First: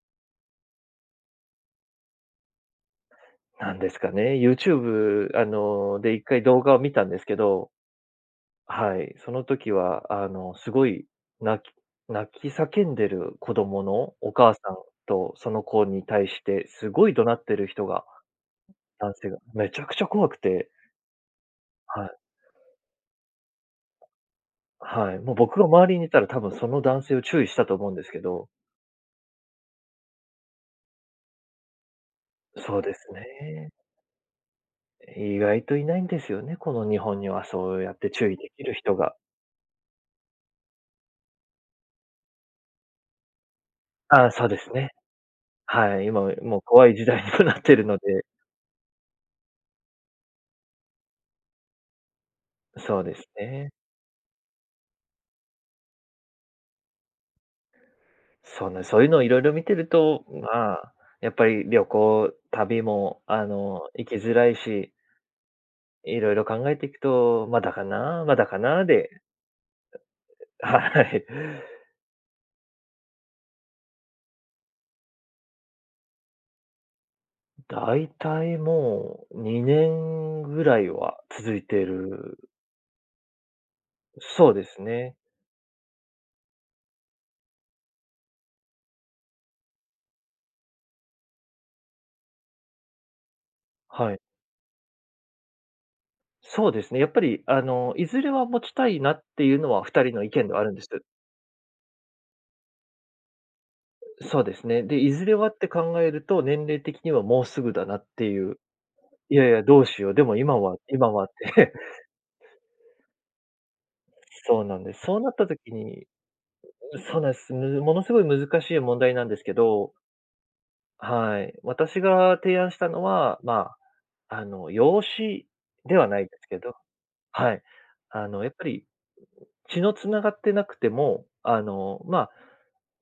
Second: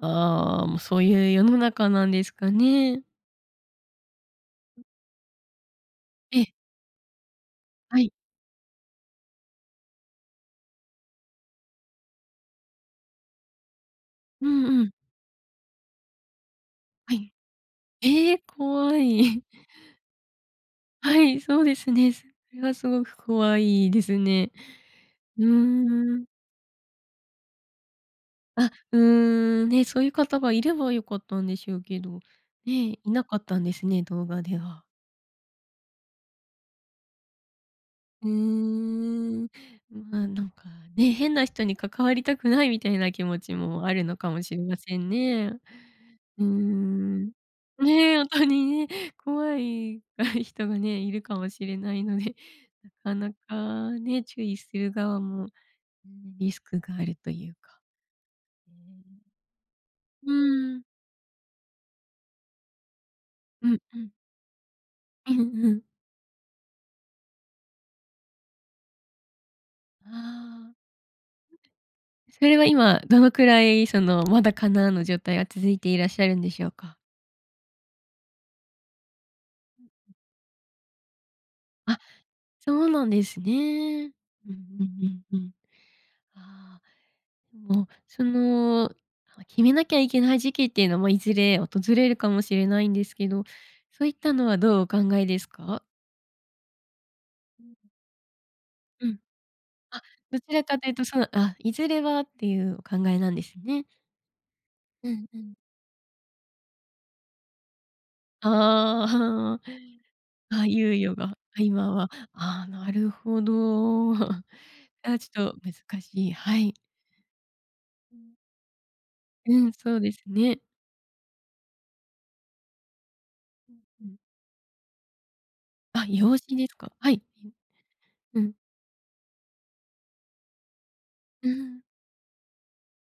ああ、もう、そういう世の中なんですかね。何ですかね、うん。YouTube、あの、で、一え回え。動画を観たんですけどはい。はい、その時は、あの、凄い泣き泣き叫んでる子供のおう母さんんうん。と、その子に対して、凄いは怒い。鳴ってる人がええ、怖男い。性が、めちゃくちゃ怖くて。はい、そうですはね。い。それは凄く怖いですね。はい、もううー僕が周りにいたん。ら、多分その男性を注意したと思うんですけど。あ、うーん、ね、そういう方がいれば良かったんでしょうけど、そうでね、すいなかったんね。ですね、動画では。意外といないんですよね、この日本にはそうやってう注ー意できる人が。ん。ま、なんかね、変な人に関わりたくない、みたいな気持ちもあるのあかあ、もそうしでれすまね。せんね。はい。今、うーもう怖い時代にん。もなってるのね、ほで。んとにね、怖い 人がね、いるかもしれないので、なそうでかすなね。かね、注意する側も、うん、リスクがあるというか。そうね、そういうのを色々見てると、うーん。うーん。ま、やっぱり旅行旅も、あうんの、う行ん。きづらいしうんうん。色々考えていくと、まだかな、まだかなで。ああ。はい。それは今、どのくらい、その、まだかな、の状態が続いていらっしゃるんでしょうか？大体もう、にうんねうん。んぐらいは続いてあ、る。そうなんですね。そうんうですうね。んうんうん。ああ。もう、その、はわい、決めなきゃいけない時期っていうのも、いずれ訪れるかもしれないんですけど、そういはっい。たのは、どうお考えですか？そうですね。やっぱり、あううん。の、いずれは持ちたいうなん。っていうのは、あ、二人の意ど見ちではらあるんかでとす。いうと、その、あ、いずれはっていうお考えなんですね。そうですね。で、ういずんれうはん。って考えると、年齢的にはもうすぐだなっていう。いやいああや、あどうしよう。でもあ。今あ、は猶今予はっが、て。今は、ああ、なるほど。そうなんです。そや、うちなったょっと時難にうしい。はい。そうなんす。ぬものう凄いん。難しい問題なんですけうん、ど。そうですね。はい。私が提案したのは、うま、ん、うん。あの、養子であ、はないで養す子けですどか？はい。はい。あうん、うの、やっん。ぱり、血の繋がってなくても、うーあん。の、ま、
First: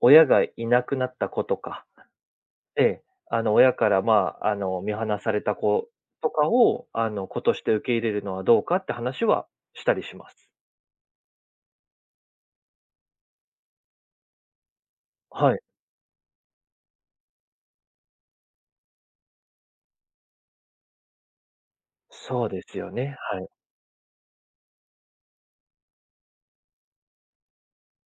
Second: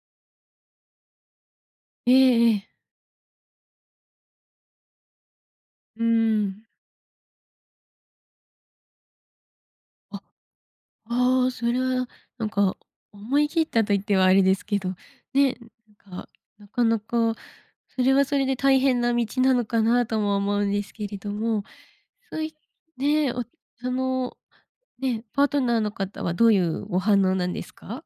親がいなくなった子とかええええ。ええ、あの、親から、ま、あの、見放された子うーとかん。を、あの、子として受け入れるのはどうか？って、話はしたりしあ。ます。ああ、それは、なんか思い切ったと言ってはあれですけど、はね、い。なんか、なかなか、それは、それで大変な道なのかなとも思うんですけれども。そそういですよね、ね、はおい。その、ね、パートナーの方はどういうお反応なんですか？